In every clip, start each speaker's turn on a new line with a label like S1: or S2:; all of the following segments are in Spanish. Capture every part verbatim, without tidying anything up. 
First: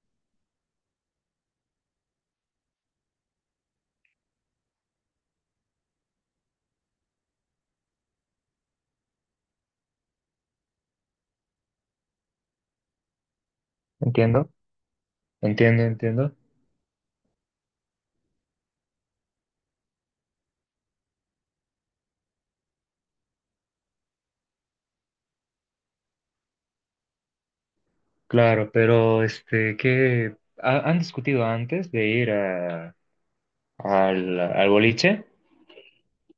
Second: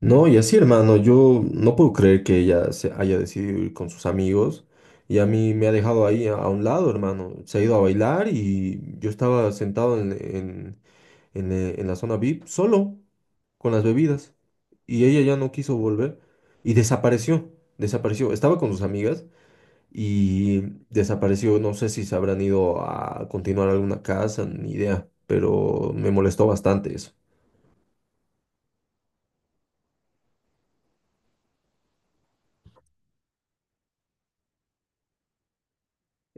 S1: No, y así, hermano, yo no puedo creer que ella se haya decidido ir con sus amigos y a mí me ha dejado ahí a, a un lado, hermano. Se ha ido a bailar y yo estaba sentado en, en, en, eh, en la zona V I P solo con las bebidas
S2: Entiendo,
S1: y ella ya no quiso
S2: entiendo,
S1: volver
S2: entiendo.
S1: y desapareció, desapareció. Estaba con sus amigas y desapareció. No sé si se habrán ido a continuar alguna casa, ni idea, pero me molestó bastante eso.
S2: Claro, pero este, ¿qué ha- han discutido antes de ir a- al, al boliche?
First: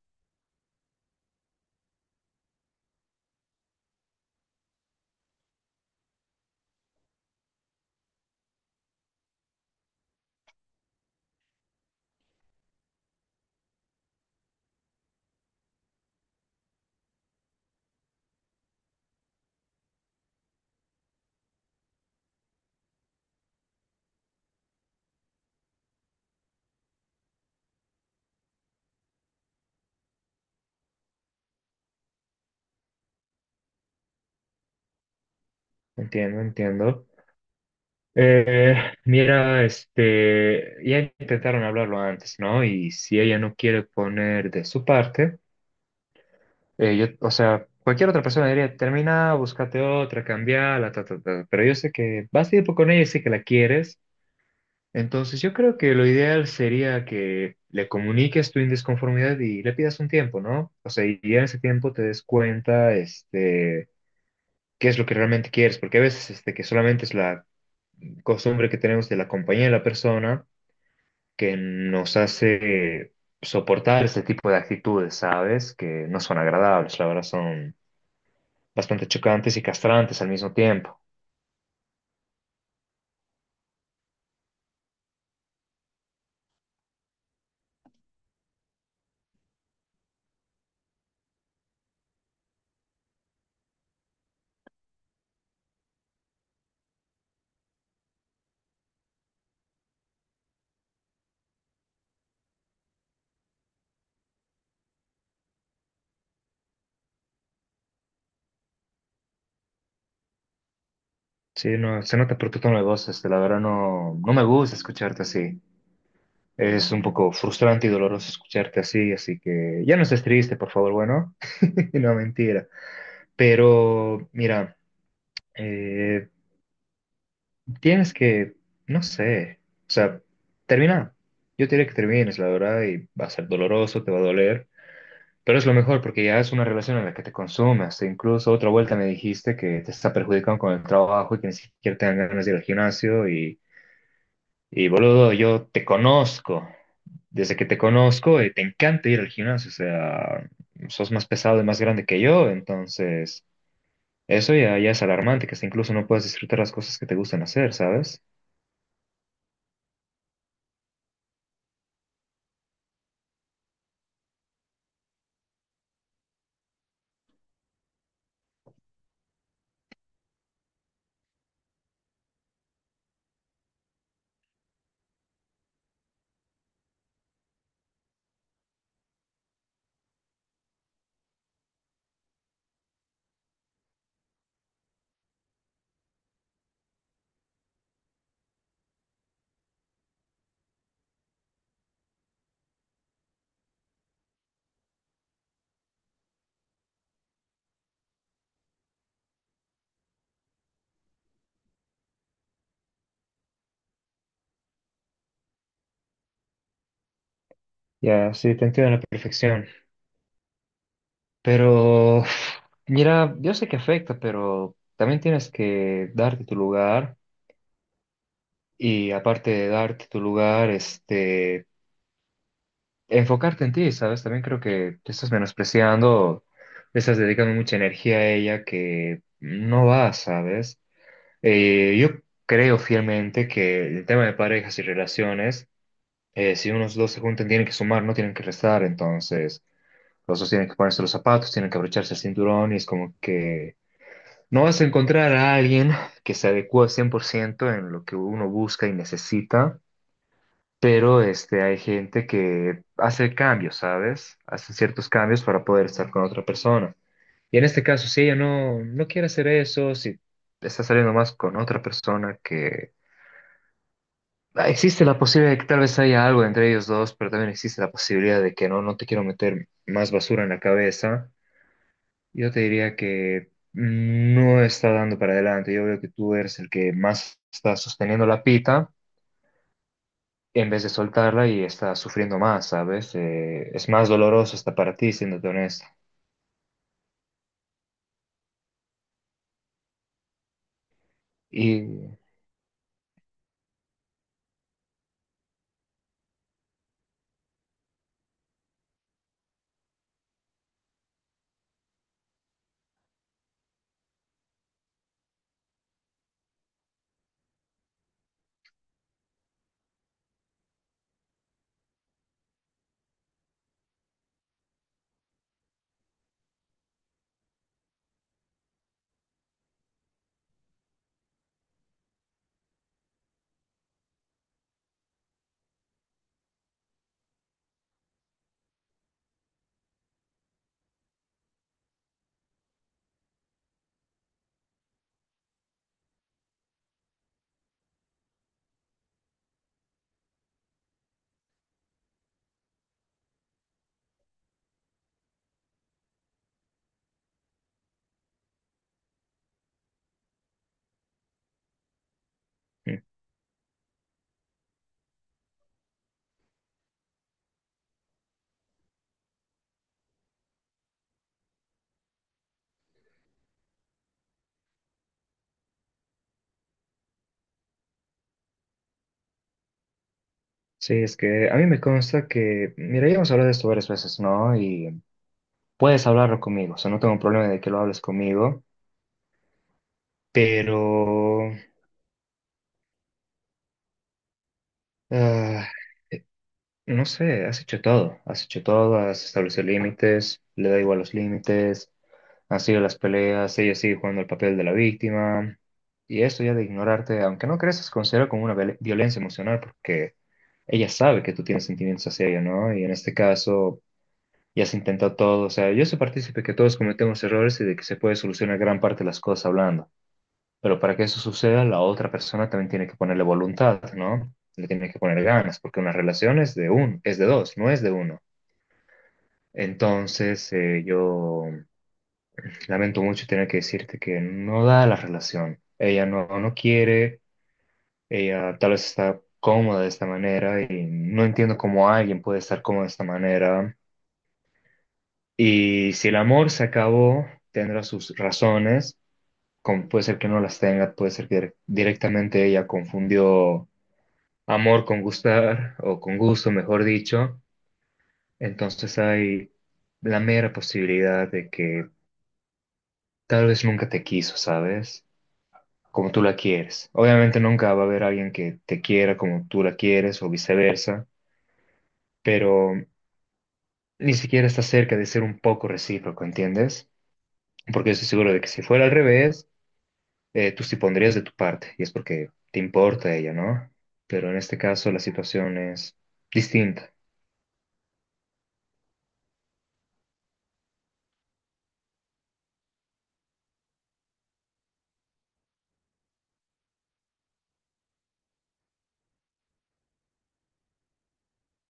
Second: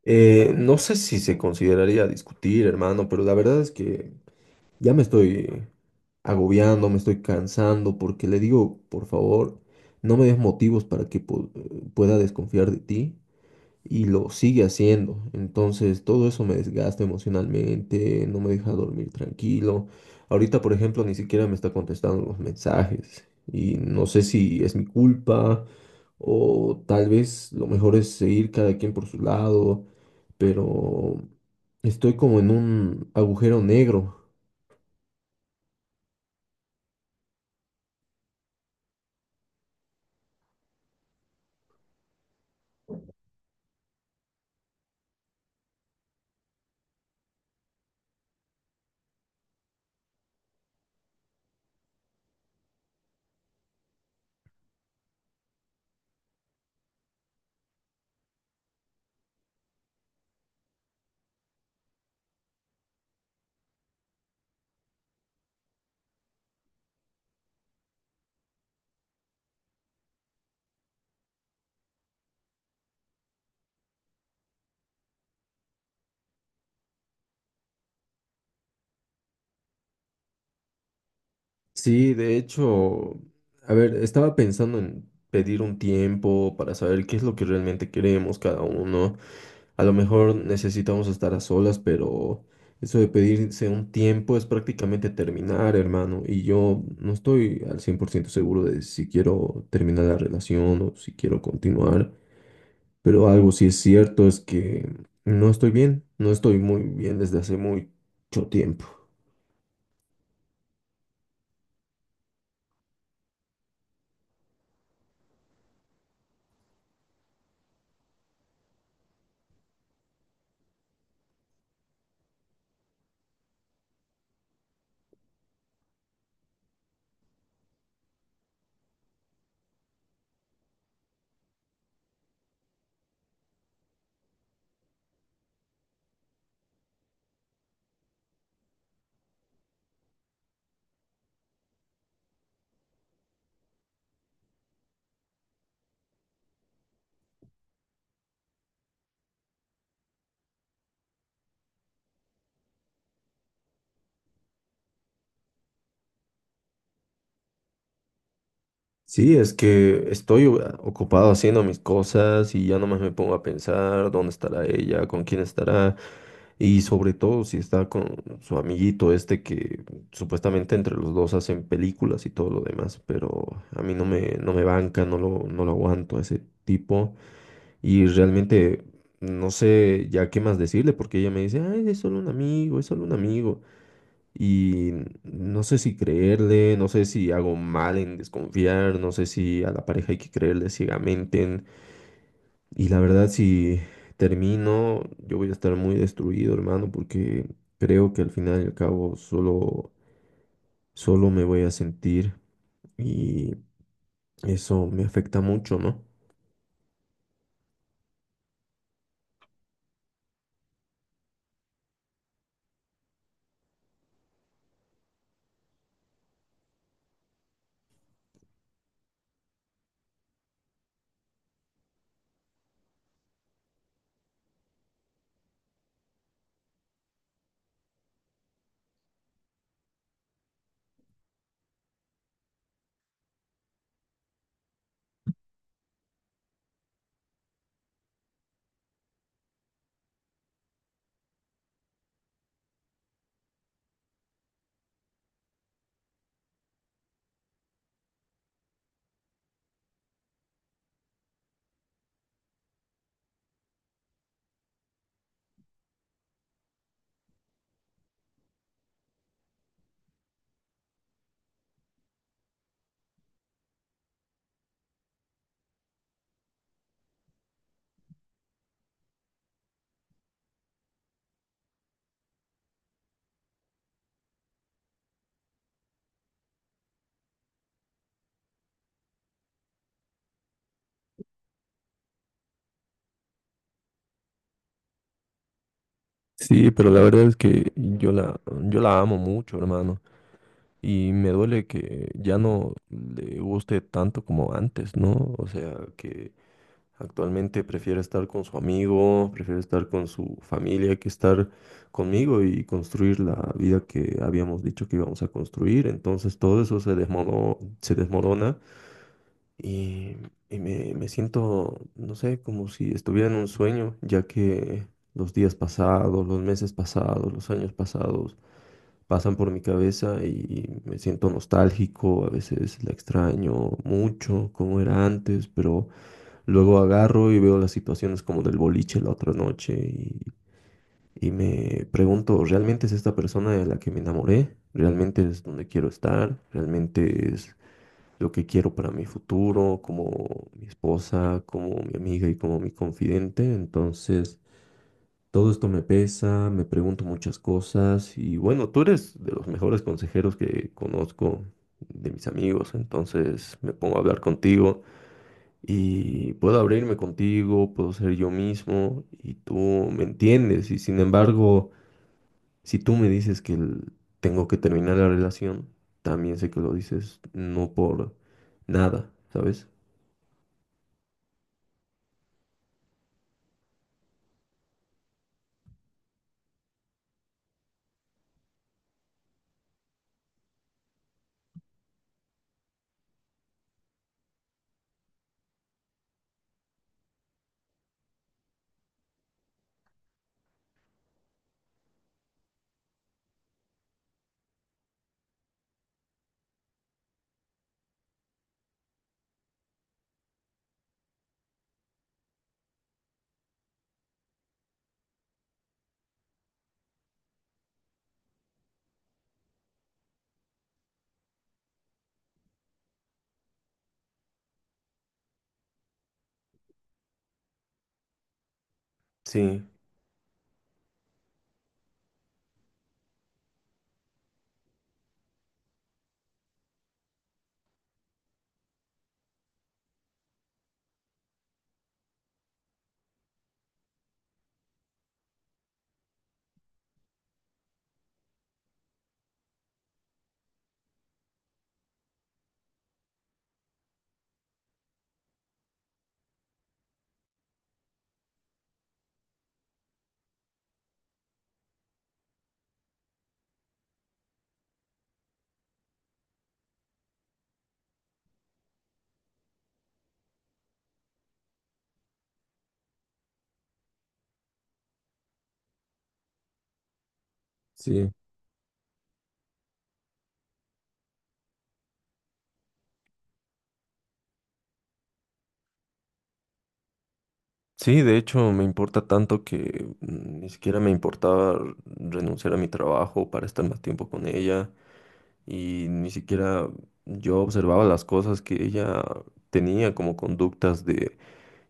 S1: Eh, no sé si se consideraría discutir, hermano, pero la verdad es que ya me estoy agobiando, me estoy cansando, porque le digo, por favor, no me des motivos para que pu- pueda desconfiar de ti y lo sigue haciendo. Entonces, todo eso me desgasta emocionalmente, no me deja dormir tranquilo. Ahorita, por ejemplo, ni siquiera me está contestando los mensajes y no sé si es mi culpa o tal vez lo mejor es seguir cada quien por su lado, pero estoy como en un agujero negro.
S2: Entiendo, entiendo. Eh, mira, este, ya intentaron hablarlo antes, ¿no? Y si ella no quiere poner de su parte, eh, yo, o sea, cualquier otra persona diría, termina, búscate otra, cambiala, ta, ta, ta. Pero yo sé que vas a ir con ella y sé que la quieres. Entonces, yo creo que lo ideal sería que le comuniques tu indisconformidad y le pidas un tiempo, ¿no? O sea, y ya en ese tiempo te des cuenta, este, qué es lo que realmente quieres, porque a veces, este, que solamente es la costumbre que tenemos de la compañía de la persona que nos hace soportar ese tipo de actitudes, ¿sabes? Que no son agradables, la verdad, son bastante chocantes y castrantes al mismo tiempo.
S1: Sí, de hecho, a ver, estaba pensando en pedir un tiempo para saber qué es lo que realmente queremos cada uno. A lo mejor necesitamos estar a solas, pero eso de pedirse un tiempo es prácticamente terminar, hermano. Y yo no estoy al cien por ciento seguro de si quiero terminar la relación o si quiero continuar. Pero algo sí es cierto es que no estoy bien, no estoy muy bien desde hace mucho tiempo.
S2: Sí, no, se nota por tu tono de voz, este, la verdad no, no me gusta escucharte así. Es un poco frustrante y doloroso escucharte así, así que ya no estés triste, por favor, bueno, no mentira. Pero mira, eh, tienes que, no sé, o sea, termina. Yo te diré que termines, la verdad, y va a ser doloroso, te va a doler, pero es lo mejor porque ya es una relación en la que te consumes. E incluso otra vuelta me dijiste que te está perjudicando con el trabajo y que ni siquiera te dan ganas de ir al gimnasio y Y boludo, yo te conozco. Desde que te conozco, eh, te encanta ir al gimnasio. O sea, sos más pesado y más grande que yo. Entonces, eso ya, ya es alarmante, que hasta incluso no puedes disfrutar las cosas que te gustan hacer, ¿sabes?
S1: Sí, es que estoy o- ocupado haciendo mis cosas y ya nomás me pongo a pensar dónde estará ella, con quién estará y sobre todo si está con su amiguito este que supuestamente entre los dos hacen películas y todo lo demás, pero a mí no me, no me banca, no lo, no lo aguanto a ese tipo y realmente no sé ya qué más decirle porque ella me dice, ay, es solo un amigo, es solo un amigo. Y no sé si creerle, no sé si hago mal en desconfiar, no sé si a la pareja hay que creerle ciegamente. en- Y la verdad, si termino, yo voy a estar muy destruido, hermano, porque creo que al final y al cabo solo, solo me voy a sentir y eso me afecta mucho, ¿no?
S2: Ya, sí, te entiendo a la perfección. Pero, uf, mira, yo sé que afecta, pero también tienes que darte tu lugar. Y aparte de darte tu lugar, este, enfocarte en ti, ¿sabes? También creo que te estás menospreciando, le estás dedicando mucha energía a ella que no va, ¿sabes? Eh, yo creo fielmente que el tema de parejas y relaciones, eh, si unos dos se juntan, tienen que sumar, no tienen que restar, entonces los dos tienen que ponerse los zapatos, tienen que abrocharse el cinturón y es como que no vas a encontrar a alguien que se adecue cien por ciento en lo que uno busca y necesita, pero este, hay gente que hace cambios, ¿sabes? Hace ciertos cambios para poder estar con otra persona. Y en este caso, si ella no, no quiere hacer eso, si está saliendo más con otra persona que... Ah, existe la posibilidad de que tal vez haya algo entre ellos dos, pero también existe la posibilidad de que no, no te quiero meter más basura en la cabeza. Yo te diría que no está dando para adelante. Yo veo que tú eres el que más está sosteniendo la pita en vez de soltarla y estás sufriendo más, ¿sabes? Eh, es más doloroso hasta para ti, siéndote honesto.
S1: Sí, pero la verdad es que yo la, yo la amo mucho, hermano. Y me duele
S2: Y
S1: que
S2: mm,
S1: ya no le guste tanto como antes, ¿no? O sea, que actualmente prefiero estar con su amigo, prefiero estar con su familia que estar conmigo y construir la vida que habíamos dicho que íbamos a construir. Entonces todo eso se desmono- se desmorona y, y me, me siento, no sé, como si estuviera en un sueño, ya que los días pasados, los meses pasados, los años pasados pasan por mi cabeza y me siento nostálgico, a veces la extraño mucho, como era antes, pero luego agarro y veo las situaciones como del boliche la otra noche y, y me pregunto, ¿realmente es esta persona de la que me enamoré? ¿Realmente es donde quiero estar? ¿Realmente es lo que quiero para mi futuro, como mi esposa, como mi amiga y como mi confidente? Entonces, todo esto me pesa, me pregunto muchas cosas y bueno, tú eres de los mejores consejeros que conozco de mis amigos, entonces me pongo a hablar contigo y puedo abrirme contigo, puedo ser yo mismo y tú me entiendes y sin embargo, si tú me dices que el- tengo que terminar la relación, también sé que lo dices no por nada, ¿sabes?
S2: sí, es que a mí me consta que, mira, ya hemos hablado de esto varias veces, ¿no? Y puedes hablarlo conmigo, o sea, no tengo problema de que lo hables conmigo, pero, ah, no sé, has hecho todo, has hecho todo, has establecido límites, le da igual los límites, han sido las peleas, ella sigue jugando el papel de la víctima. Y eso ya de ignorarte, aunque no creas, es considerado como una viol- violencia emocional porque ella sabe que tú tienes sentimientos hacia ella, ¿no? Y en este caso ya se intentó todo, o sea, yo soy partícipe que todos cometemos errores y de que se puede solucionar gran parte de las cosas hablando, pero para que eso suceda, la otra persona también tiene que ponerle voluntad, ¿no? Le tiene que poner ganas, porque una relación es de un, es de dos, no es de uno.
S1: Sí.
S2: Entonces, eh, yo lamento mucho tener que decirte que no da la relación. Ella no, no quiere, ella tal vez está cómoda de esta manera y no entiendo cómo alguien puede estar cómodo de esta manera. Y si el amor se acabó, tendrá sus razones, como puede ser que no las tenga, puede ser que dire- directamente ella confundió amor con gustar, o con gusto, mejor dicho. Entonces hay la mera posibilidad de que tal vez nunca te quiso, ¿sabes? Como tú la quieres. Obviamente nunca va a haber alguien que te quiera como tú la quieres, o viceversa, pero ni siquiera está cerca de ser un poco recíproco, ¿entiendes? Porque estoy
S1: Sí.
S2: seguro de que si fuera al revés, eh, tú sí pondrías de tu parte, y es porque te importa ella, ¿no? Pero en este caso la situación es distinta,
S1: Sí, de hecho me importa tanto que mm, ni siquiera me importaba renunciar a mi trabajo para estar más tiempo con ella y ni siquiera yo observaba las cosas que ella tenía como conductas de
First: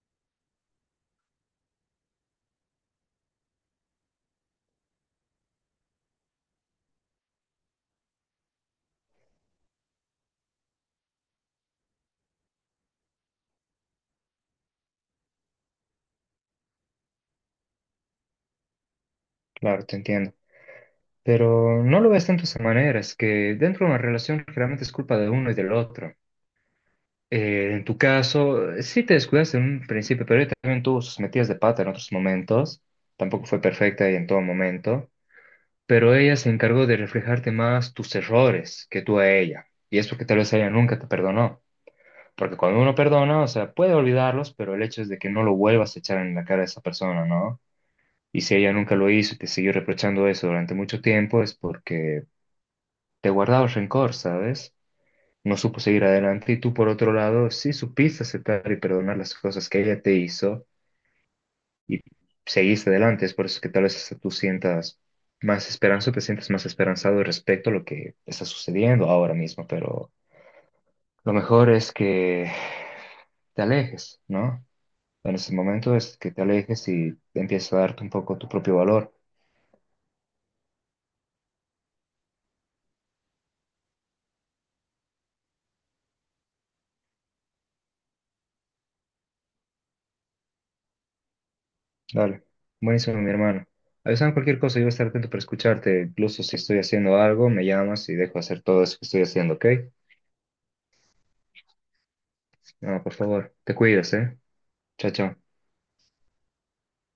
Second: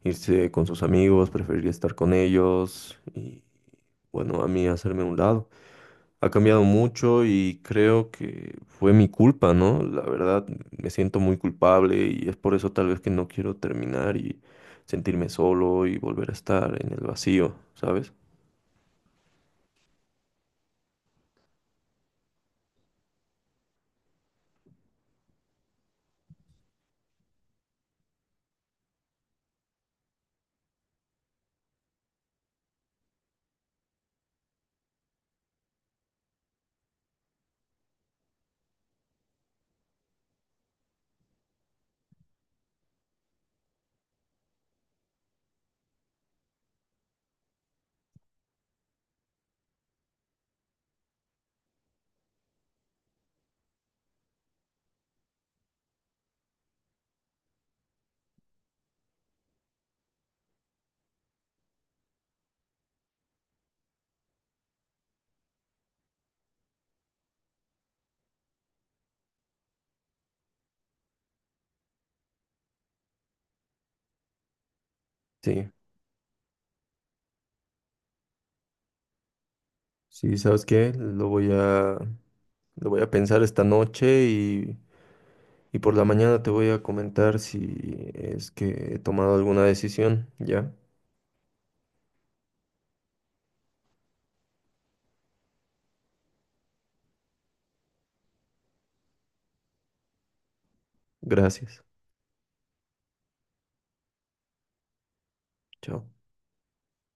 S1: irse con sus amigos, preferir estar con ellos y bueno, a mí hacerme a un lado ha cambiado mucho y creo que fue mi culpa, ¿no? La verdad, me siento muy culpable y es por eso tal vez que no quiero terminar y sentirme solo y volver a estar en el vacío, ¿sabes?
S2: claro, te entiendo. Pero no lo ves tanto de esa manera, es que dentro de una relación generalmente es culpa de uno y del otro. Eh, en tu caso, eh, sí te descuidaste en un principio, pero ella también tuvo sus metidas de pata en otros momentos, tampoco fue perfecta y en todo momento, pero ella se encargó de reflejarte más tus errores que tú a ella, y es porque tal vez ella nunca te perdonó. Porque cuando uno perdona, o sea, puede olvidarlos, pero el hecho es de que no lo vuelvas a echar en la cara a esa persona, ¿no? Y si ella nunca lo hizo y te siguió reprochando eso durante mucho tiempo, es porque te guardaba el rencor, ¿sabes? No supo seguir adelante y tú, por otro lado, sí supiste aceptar y perdonar las cosas que ella te hizo y seguiste adelante. Es por eso que tal vez hasta tú sientas más esperanza, te sientes más esperanzado respecto a lo que está sucediendo ahora mismo, pero lo mejor es que te alejes, ¿no? En este
S1: Sí,
S2: momento es que te alejes y empiezas a darte un poco tu propio valor.
S1: sí, ¿sabes qué? Lo voy a, lo voy a pensar esta noche y, y por la mañana te voy a comentar si es que he tomado alguna decisión, ¿ya?
S2: Dale. Buenísimo, mi hermano. Avísame cualquier cosa, yo voy a estar atento para escucharte. Incluso si estoy haciendo algo, me llamas y dejo hacer todo eso que estoy haciendo, ¿ok?
S1: Gracias.
S2: No, por favor, te cuidas, ¿eh? Chao, chao.
S1: Chao.